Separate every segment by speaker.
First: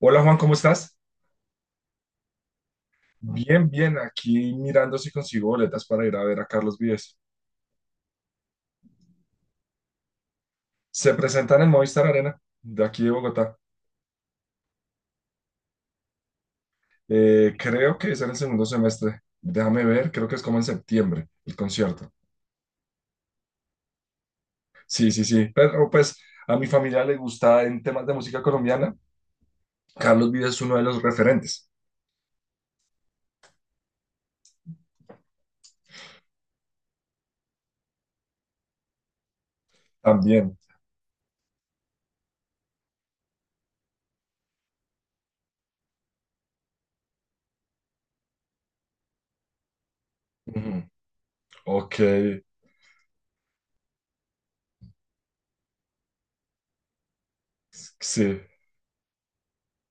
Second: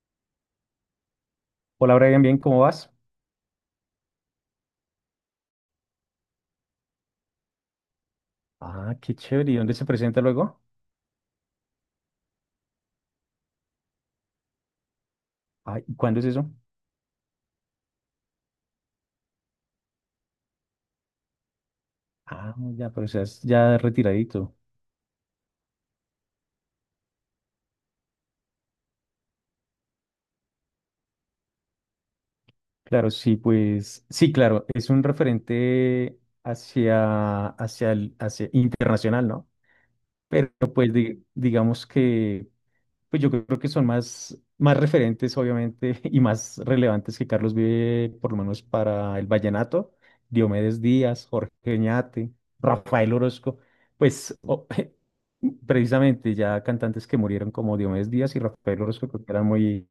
Speaker 1: Hola Juan, ¿cómo estás?
Speaker 2: Hola Brian, bien, ¿cómo vas?
Speaker 1: Bien, bien, aquí mirando si consigo boletas para ir a ver a Carlos Vives.
Speaker 2: Ah, qué chévere. ¿Y dónde se presenta luego?
Speaker 1: Se presentan en Movistar Arena, de aquí de Bogotá.
Speaker 2: Ay, ¿cuándo es eso?
Speaker 1: Creo que es en el segundo semestre. Déjame ver, creo que es como en septiembre el concierto.
Speaker 2: Ah, ya, pero seas ya retiradito.
Speaker 1: Sí, sí, sí. Pero pues a mi familia le gusta en temas de música colombiana. Carlos Vives es uno de los referentes
Speaker 2: Claro, sí, pues, sí, claro, es un referente hacia internacional, ¿no? Pero
Speaker 1: también.
Speaker 2: pues digamos que pues yo creo que son más referentes, obviamente, y más relevantes que Carlos Vive, por lo menos para el vallenato. Diomedes
Speaker 1: Ujú.
Speaker 2: Díaz, Jorge
Speaker 1: Ok,
Speaker 2: Oñate, Rafael Orozco, pues precisamente ya cantantes que murieron como Diomedes Díaz
Speaker 1: sí.
Speaker 2: y Rafael Orozco, creo que eran muy,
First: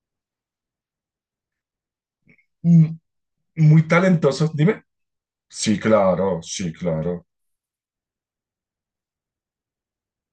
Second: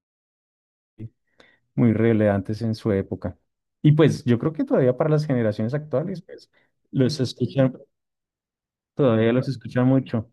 Speaker 2: muy relevantes en
Speaker 1: Mm.
Speaker 2: su época.
Speaker 1: Muy
Speaker 2: Y pues yo
Speaker 1: talentoso,
Speaker 2: creo que
Speaker 1: dime.
Speaker 2: todavía para las generaciones
Speaker 1: Sí,
Speaker 2: actuales,
Speaker 1: claro,
Speaker 2: pues
Speaker 1: sí,
Speaker 2: los
Speaker 1: claro.
Speaker 2: escuchan, todavía los escuchan mucho.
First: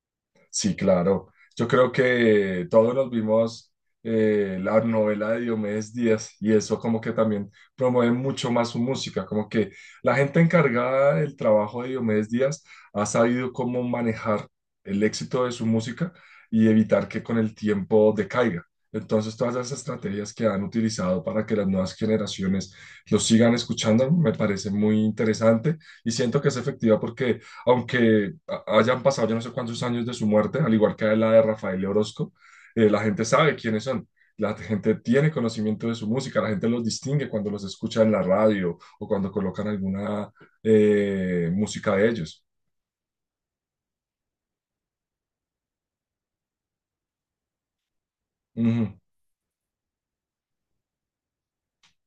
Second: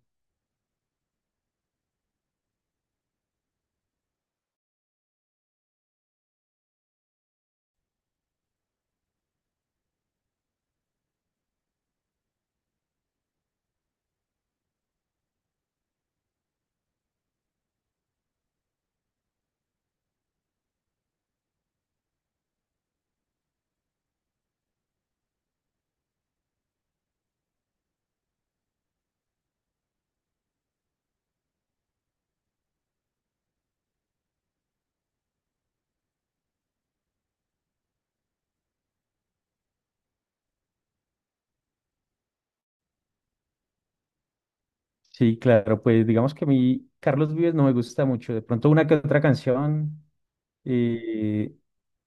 Speaker 1: Sí, claro. Yo creo que todos nos vimos la novela de Diomedes Díaz y eso como que también promueve mucho más su música, como que la gente encargada del trabajo de Diomedes Díaz ha sabido cómo manejar el éxito de su música y evitar que con el tiempo decaiga. Entonces, todas esas estrategias que han utilizado para que las nuevas generaciones lo sigan escuchando me parece muy interesante y siento que es efectiva porque aunque hayan pasado yo no sé cuántos años de su muerte, al igual que la de Rafael Orozco, la gente sabe quiénes son. La gente tiene conocimiento de su música, la gente los distingue cuando los escucha en la radio o cuando colocan alguna música de ellos.
Speaker 2: Sí, claro, pues digamos que a mí Carlos Vives no me gusta mucho. De pronto una que
Speaker 1: Ujú,
Speaker 2: otra canción, eh,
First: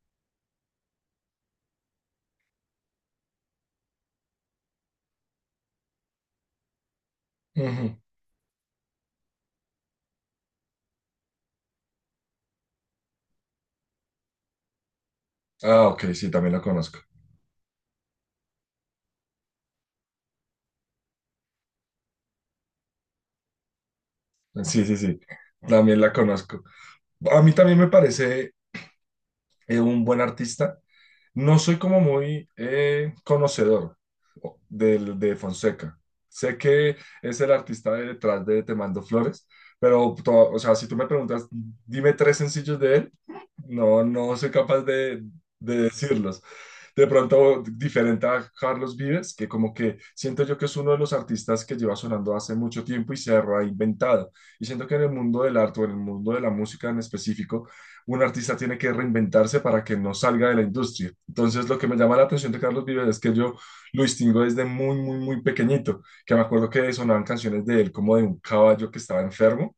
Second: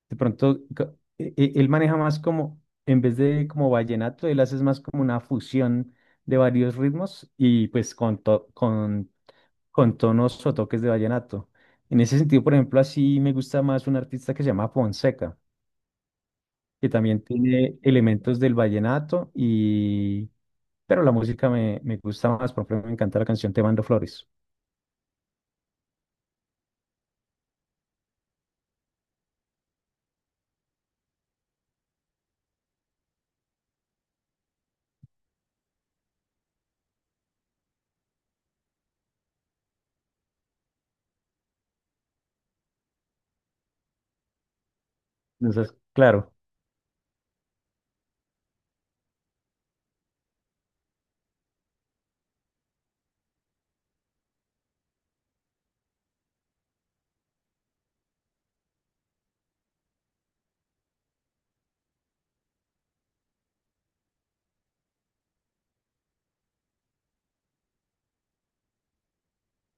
Speaker 2: de pronto ca- e- e- él maneja más como, en vez de como vallenato, él hace más como una fusión de varios ritmos y pues
Speaker 1: ujú.
Speaker 2: con tonos o toques de vallenato. En ese sentido, por ejemplo, así me gusta más un artista que se llama Fonseca,
Speaker 1: Ah, ok, sí, también la
Speaker 2: que
Speaker 1: conozco.
Speaker 2: también tiene elementos del vallenato y... Pero la música me gusta más, por ejemplo, me encanta la canción Te mando flores.
Speaker 1: Sí, sí, sí, también la conozco. A mí también me parece un buen artista. No soy como muy conocedor Fonseca. Sé que es el artista de detrás de Te Mando Flores, pero, o sea, si tú me preguntas, dime tres sencillos de él, no, no soy capaz de,
Speaker 2: Entonces,
Speaker 1: de
Speaker 2: claro,
Speaker 1: decirlos. De pronto, diferente a Carlos Vives, que como que siento yo que es uno de los artistas que lleva sonando hace mucho tiempo y se ha reinventado. Y siento que en el mundo del arte o en el mundo de la música en específico, un artista tiene que reinventarse para que no salga de la industria. Entonces, lo que me llama la atención de Carlos Vives es que yo lo distingo desde muy, muy, muy pequeñito, que me acuerdo que sonaban canciones de él como de un caballo que estaba enfermo,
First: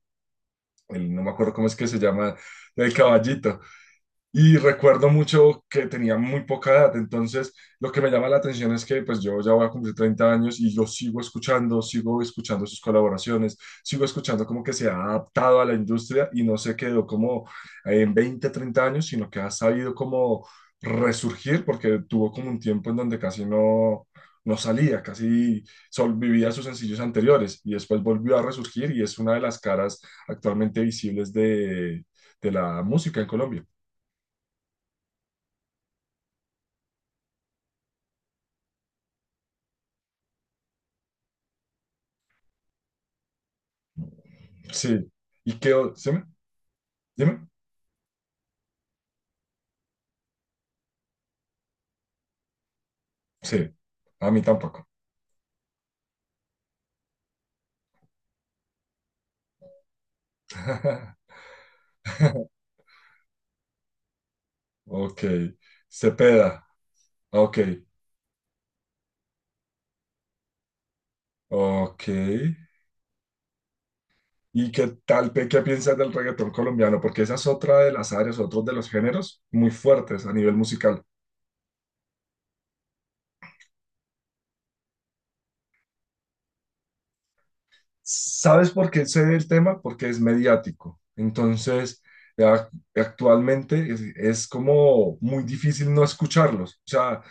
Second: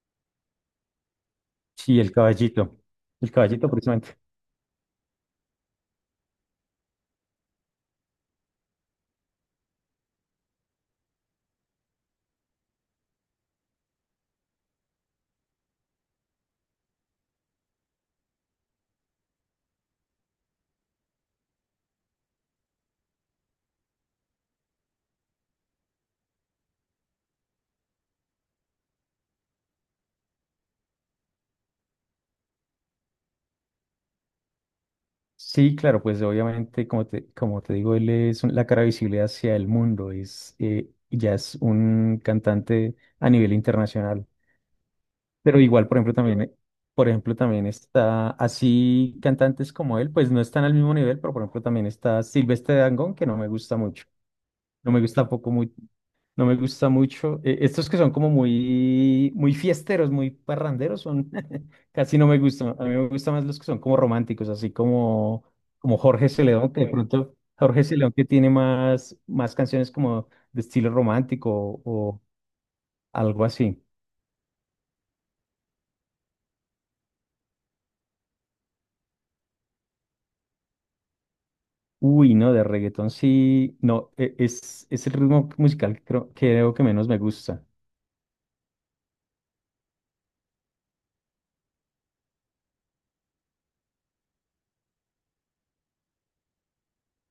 Speaker 1: él, no me acuerdo cómo es que se
Speaker 2: sí,
Speaker 1: llama, el
Speaker 2: el
Speaker 1: caballito,
Speaker 2: caballito precisamente.
Speaker 1: y recuerdo mucho que tenía muy poca edad, entonces lo que me llama la atención es que pues yo ya voy a cumplir 30 años y yo sigo escuchando sus colaboraciones, sigo escuchando como que se ha adaptado a la industria y no se quedó como en 20 30 años, sino que ha sabido como resurgir porque tuvo como un tiempo en donde casi no, no salía, casi sol vivía sus sencillos anteriores y después volvió a resurgir y es una de las caras actualmente visibles de la música en Colombia.
Speaker 2: Sí, claro, pues obviamente, como te digo, él es la cara visible hacia el mundo, ya es un cantante a nivel internacional.
Speaker 1: Sí. ¿Y
Speaker 2: Pero
Speaker 1: qué?
Speaker 2: igual,
Speaker 1: ¿Sí?
Speaker 2: por ejemplo,
Speaker 1: ¿Dime?
Speaker 2: también está así cantantes como él, pues no están al mismo nivel, pero por ejemplo también está Silvestre Dangond, que no me
Speaker 1: Sí.
Speaker 2: gusta mucho.
Speaker 1: A mí tampoco.
Speaker 2: No me gusta tampoco. No me gusta mucho. Estos que son como muy, muy fiesteros, muy parranderos, son casi no me gustan. A mí me gustan más los que son como románticos, así
Speaker 1: Ok.
Speaker 2: como, como Jorge
Speaker 1: Cepeda.
Speaker 2: Celedón, que de Ok. pronto
Speaker 1: Ok.
Speaker 2: Jorge Celedón que tiene más canciones como de estilo romántico
Speaker 1: Ok.
Speaker 2: o algo así.
Speaker 1: ¿Y qué tal, qué piensas del reggaetón colombiano? Porque esa es otra de las áreas, otro de los géneros muy fuertes a nivel musical.
Speaker 2: Uy, no, de reggaetón sí, no, es el ritmo musical que creo que menos me gusta.
Speaker 1: ¿Sabes por qué sé del tema? Porque es mediático. Entonces, a- actualmente es como muy difícil no escucharlos. O sea,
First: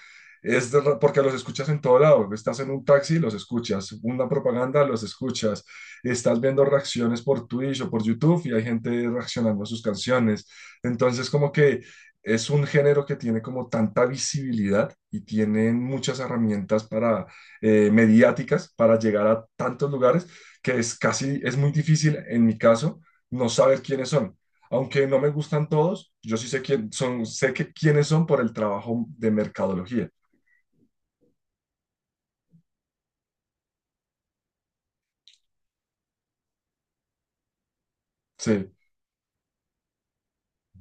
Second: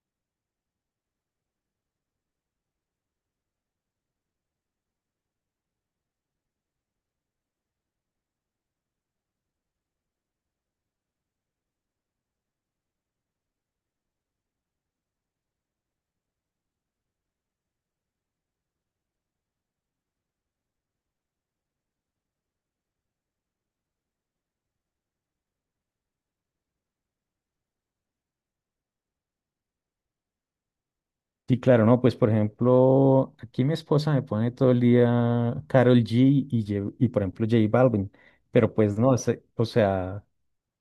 Speaker 1: porque los escuchas en todo lado. Estás en un taxi, los escuchas. Una propaganda, los escuchas. Estás viendo reacciones por Twitch o por YouTube y hay gente reaccionando a sus canciones. Entonces, como que es un género que tiene como tanta visibilidad y tienen muchas herramientas para mediáticas para llegar a tantos lugares que es casi, es muy difícil en mi caso no saber quiénes son. Aunque no me gustan todos, yo sí sé quién son, sé que quiénes son por el trabajo de mercadología.
Speaker 2: Sí, claro, no, pues por ejemplo, aquí mi esposa me pone todo el día Karol G y, Ye- y por ejemplo J Balvin,
Speaker 1: Sí.
Speaker 2: pero pues no, o sea,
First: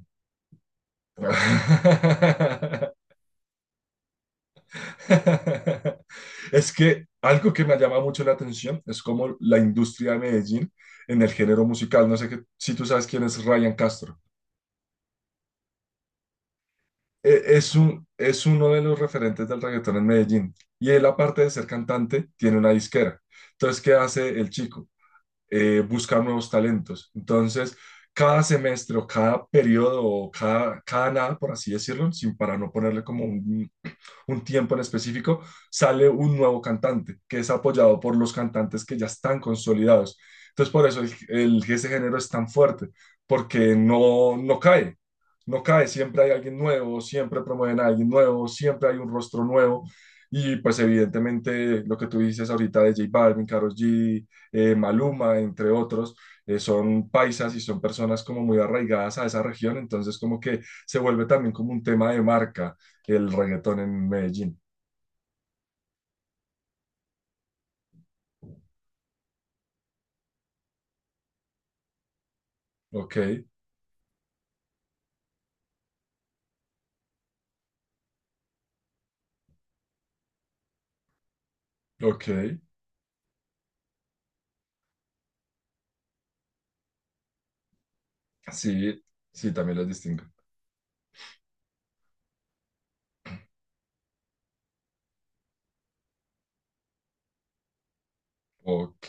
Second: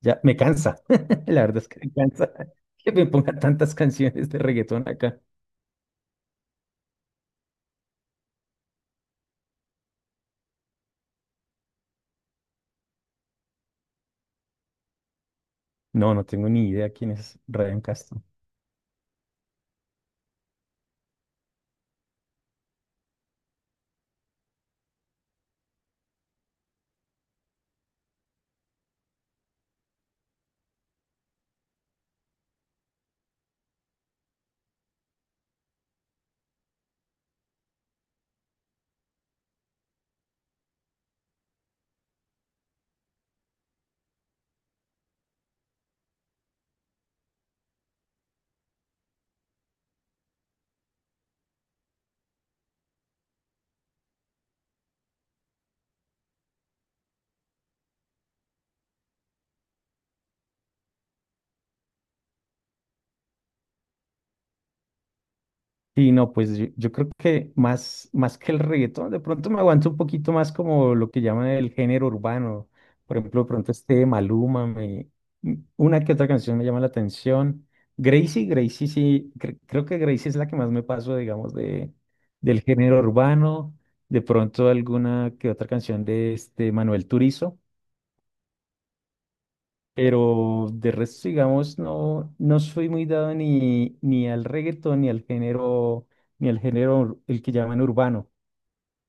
Speaker 2: ya me cansa, la verdad es que me cansa que me ponga tantas canciones de reggaetón acá.
Speaker 1: Es que algo que me llama mucho la atención es como la industria de Medellín en el género musical. No sé que, si tú sabes quién es Ryan Castro.
Speaker 2: No, no tengo ni idea quién es Ryan Castro.
Speaker 1: Es uno de los referentes del reggaetón en Medellín. Y él, aparte de ser cantante, tiene una disquera. Entonces, ¿qué hace el chico? Buscar nuevos talentos. Entonces, cada semestre o cada periodo o cada nada, por así decirlo, sin para no ponerle como un tiempo en específico, sale un nuevo cantante que es apoyado por los cantantes que ya están consolidados. Entonces, por eso el, ese género es tan fuerte, porque no, no cae, no cae, siempre hay alguien nuevo, siempre promueven a alguien nuevo, siempre hay un rostro nuevo. Y pues evidentemente lo que tú dices ahorita de J Balvin, Karol G, Maluma, entre otros, son paisas y son personas como muy arraigadas a esa región, entonces como que se vuelve también como un tema de marca, que el reggaetón en Medellín.
Speaker 2: Sí, no, pues yo creo que más que el reggaetón, de pronto me aguanto un poquito más como lo que llaman el género urbano.
Speaker 1: Ok,
Speaker 2: Por ejemplo, de pronto este de Maluma, una que otra canción me llama la atención. Gracie sí, creo que Gracie es la que más me paso, digamos, de,
Speaker 1: ok.
Speaker 2: del género urbano. De pronto alguna que otra canción de este Manuel Turizo.
Speaker 1: Sí, sí, también los distingo.
Speaker 2: Pero de resto, digamos, no, no soy muy dado ni al reggaetón, ni al género, el que llaman urbano.
Speaker 1: Ok,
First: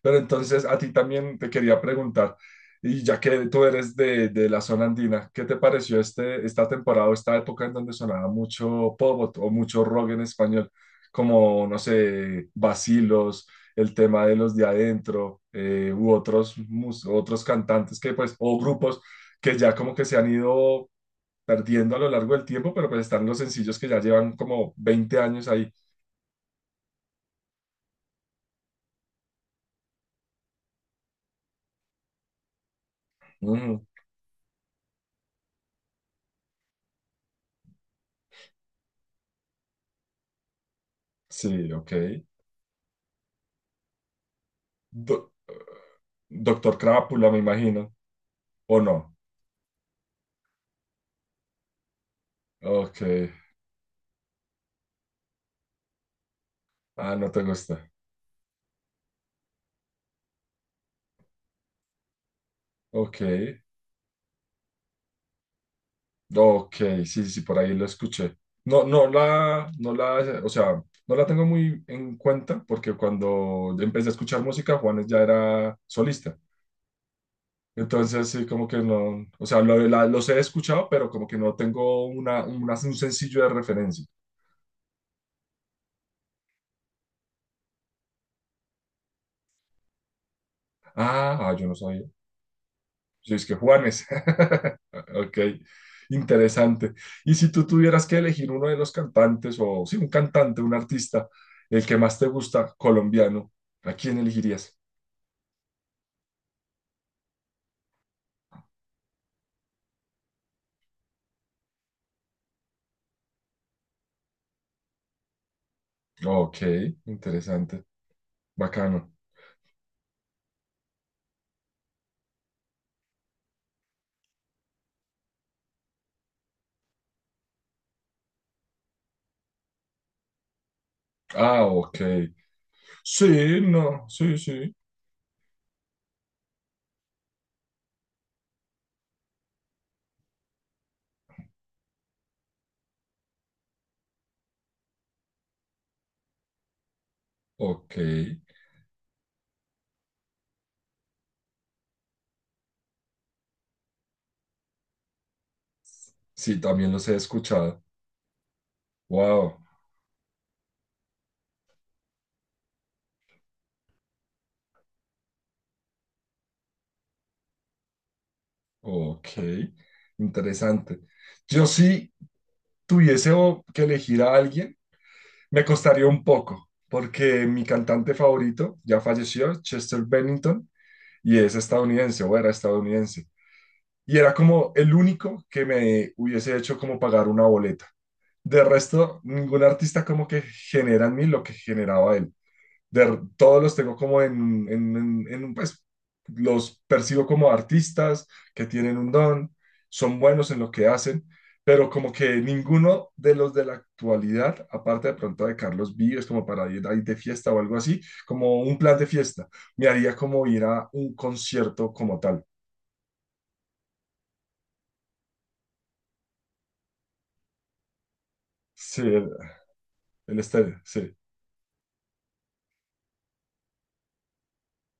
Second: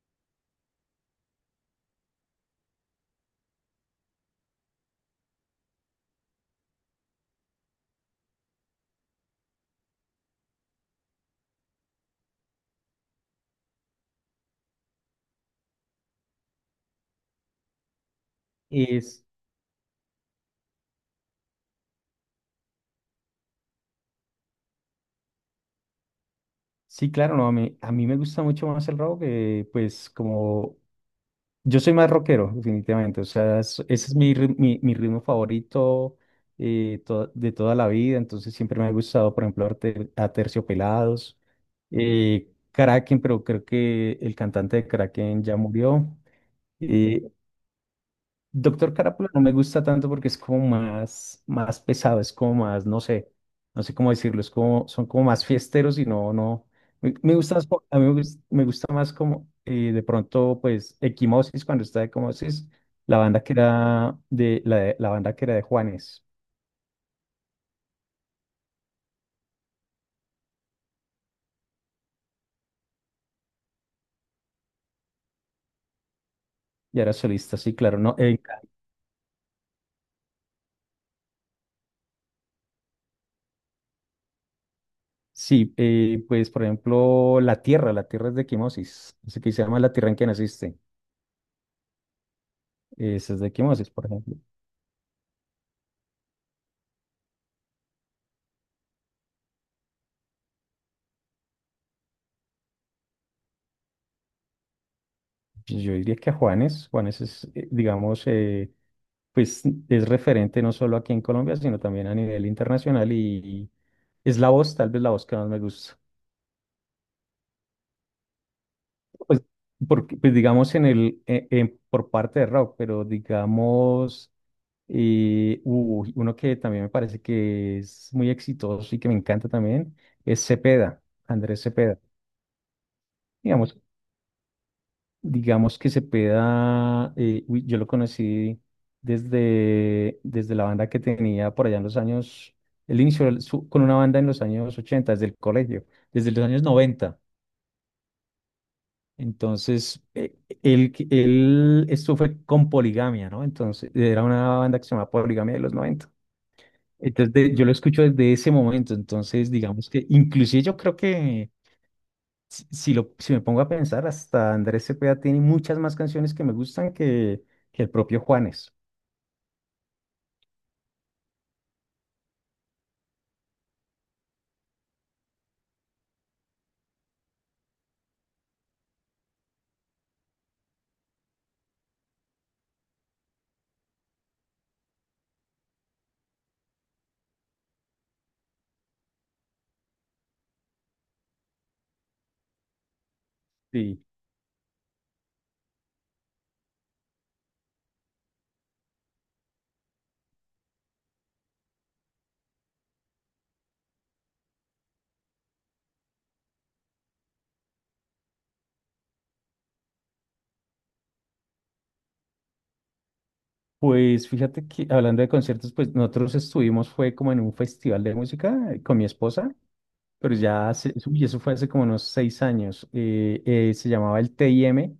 Speaker 1: pero entonces a ti también te quería preguntar, y ya que tú eres de la zona andina, ¿qué te pareció esta temporada o esta época en donde sonaba mucho pop o mucho rock en español? Como, no sé, Vacilos, el tema de los de adentro, u otros, otros cantantes que pues, o grupos
Speaker 2: Es,
Speaker 1: que ya como que se han ido perdiendo a lo largo del tiempo, pero pues están los sencillos que ya llevan como 20 años ahí.
Speaker 2: sí, claro, no, a mí me gusta mucho más el rock, que pues como yo soy más rockero, definitivamente. O sea,
Speaker 1: Mm,
Speaker 2: ese es mi ritmo favorito de toda la vida. Entonces siempre me ha gustado, por ejemplo, Aterciopelados,
Speaker 1: sí, ok.
Speaker 2: Kraken, pero creo que el cantante de
Speaker 1: Do-
Speaker 2: Kraken ya murió.
Speaker 1: Doctor Crápula,
Speaker 2: Eh,
Speaker 1: me imagino. ¿O
Speaker 2: Doctor
Speaker 1: no?
Speaker 2: Carapula no me gusta tanto porque es como más pesado, es como más, no
Speaker 1: Ok.
Speaker 2: sé, no sé cómo decirlo, es como, son como más fiesteros y no, no.
Speaker 1: Ah,
Speaker 2: Me,
Speaker 1: no
Speaker 2: me
Speaker 1: te
Speaker 2: gusta más,
Speaker 1: gusta.
Speaker 2: a mí me gusta, más como de pronto, pues, Equimosis, cuando está Equimosis, la
Speaker 1: Ok.
Speaker 2: banda que era la banda que era de Juanes,
Speaker 1: Ok, sí, sí, sí, por ahí lo escuché. No, no la, o sea, no la tengo muy en cuenta porque cuando empecé a escuchar música, Juanes ya era solista.
Speaker 2: y era solista, sí, claro, no,
Speaker 1: Entonces, sí, como que no, o sea, los he escuchado, pero como que no tengo una, un sencillo de referencia.
Speaker 2: sí, pues, por ejemplo, La Tierra es de Equimosis, así que se llama La Tierra en que naciste,
Speaker 1: Ah, ah, yo no sabía. ¿Sí
Speaker 2: esa es
Speaker 1: es
Speaker 2: de
Speaker 1: que
Speaker 2: Equimosis,
Speaker 1: Juanes.
Speaker 2: por ejemplo.
Speaker 1: Ok, interesante. Y si tú tuvieras que elegir uno de los cantantes, o sí, un cantante, un artista, el que más te gusta, colombiano, ¿a quién elegirías?
Speaker 2: Pues yo diría que a Juanes es, digamos, pues es referente no solo aquí en Colombia, sino también a nivel internacional y, es la voz, tal vez la voz que más me gusta.
Speaker 1: Ok, interesante, bacano.
Speaker 2: Pues, porque, pues digamos, por parte de rock, pero digamos, uy, uno que también me parece que es muy exitoso y que me encanta también, es Cepeda, Andrés
Speaker 1: Ah,
Speaker 2: Cepeda.
Speaker 1: ok. Sí,
Speaker 2: Digamos,
Speaker 1: no, sí, sí.
Speaker 2: digamos que se pueda, uy, yo lo conocí desde la banda que tenía por allá en los años, él inició con una banda en los años 80 desde el colegio, desde los años 90.
Speaker 1: Ok.
Speaker 2: Entonces, él, esto fue con Poligamia, ¿no? Entonces, era una banda que se llamaba Poligamia de los 90.
Speaker 1: Sí, también los he
Speaker 2: Entonces, de- yo lo
Speaker 1: escuchado.
Speaker 2: escucho desde ese momento. Entonces,
Speaker 1: Wow,
Speaker 2: digamos que, inclusive yo creo que si me pongo a pensar, hasta Andrés Cepeda tiene muchas más canciones que me gustan que el propio Juanes.
Speaker 1: ok. Interesante. Yo sí tuviese que elegir a alguien. Me costaría un poco, porque mi cantante favorito ya falleció, Chester Bennington, y es estadounidense o era estadounidense. Y era como el único que me hubiese hecho como pagar una boleta. De resto, ningún artista como que genera en mí lo que generaba él de, todos los tengo
Speaker 2: Sí.
Speaker 1: como un, pues, los percibo como artistas que tienen un don, son buenos en lo que hacen, pero como que ninguno de los de la actualidad, aparte de pronto de Carlos Vives, como para ir ahí de fiesta o algo así, como un plan de fiesta, me haría como ir a un concierto como tal.
Speaker 2: Pues fíjate que hablando de conciertos, pues nosotros estuvimos, fue como en un festival de música con
Speaker 1: Sí,
Speaker 2: mi
Speaker 1: el,
Speaker 2: esposa, pero
Speaker 1: el
Speaker 2: ya
Speaker 1: estéreo,
Speaker 2: hace,
Speaker 1: sí.
Speaker 2: uy, eso fue hace como unos 6 años. Se llamaba el TIM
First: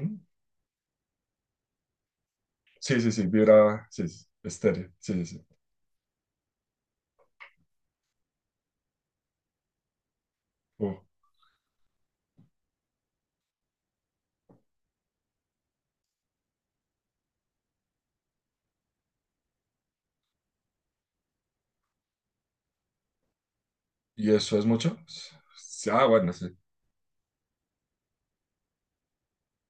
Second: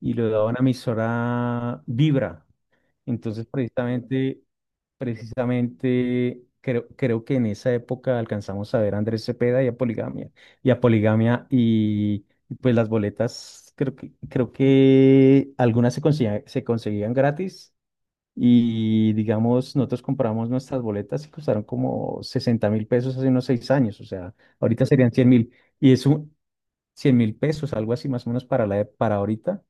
Speaker 2: y lo daba una emisora Vibra.
Speaker 1: Sí, sí, sí,
Speaker 2: Entonces,
Speaker 1: vibra, sí, sí,
Speaker 2: precisamente,
Speaker 1: estéreo, sí, sí, sí.
Speaker 2: precisamente creo que en esa época alcanzamos a ver a Andrés Cepeda y a Poligamia. Y a
Speaker 1: Oh,
Speaker 2: Poligamia y pues las boletas, creo que algunas se conseguían gratis y digamos, nosotros compramos nuestras boletas y costaron como 60.000 pesos hace unos 6 años, o
Speaker 1: ¿y
Speaker 2: sea,
Speaker 1: eso es
Speaker 2: ahorita
Speaker 1: mucho?
Speaker 2: serían 100.000
Speaker 1: Sí,
Speaker 2: y es
Speaker 1: Ah, bueno,
Speaker 2: un
Speaker 1: sí.
Speaker 2: 100.000 pesos, algo así más o menos para, la, e- para ahorita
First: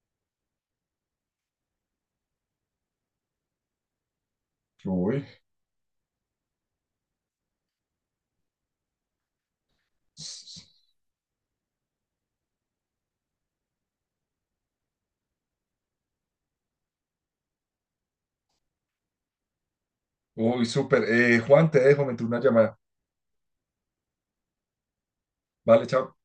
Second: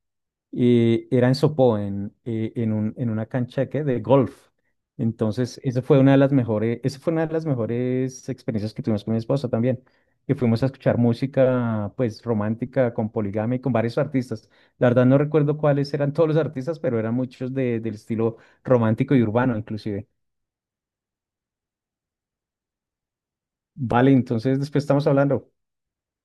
Speaker 2: era en Sopó, en una cancha de, ¿qué? De golf.
Speaker 1: Uy.
Speaker 2: Entonces, esa fue una de las mejores, esa fue una de las mejores experiencias que tuvimos con mi esposa también, que fuimos a escuchar música, pues, romántica, con Poligamia y con varios artistas. La verdad no recuerdo cuáles eran todos los artistas, pero eran muchos de- del estilo romántico y urbano, inclusive.
Speaker 1: Uy, súper. Juan, te dejo, me entró una llamada.
Speaker 2: Vale, entonces después estamos hablando.
Speaker 1: Vale, chao.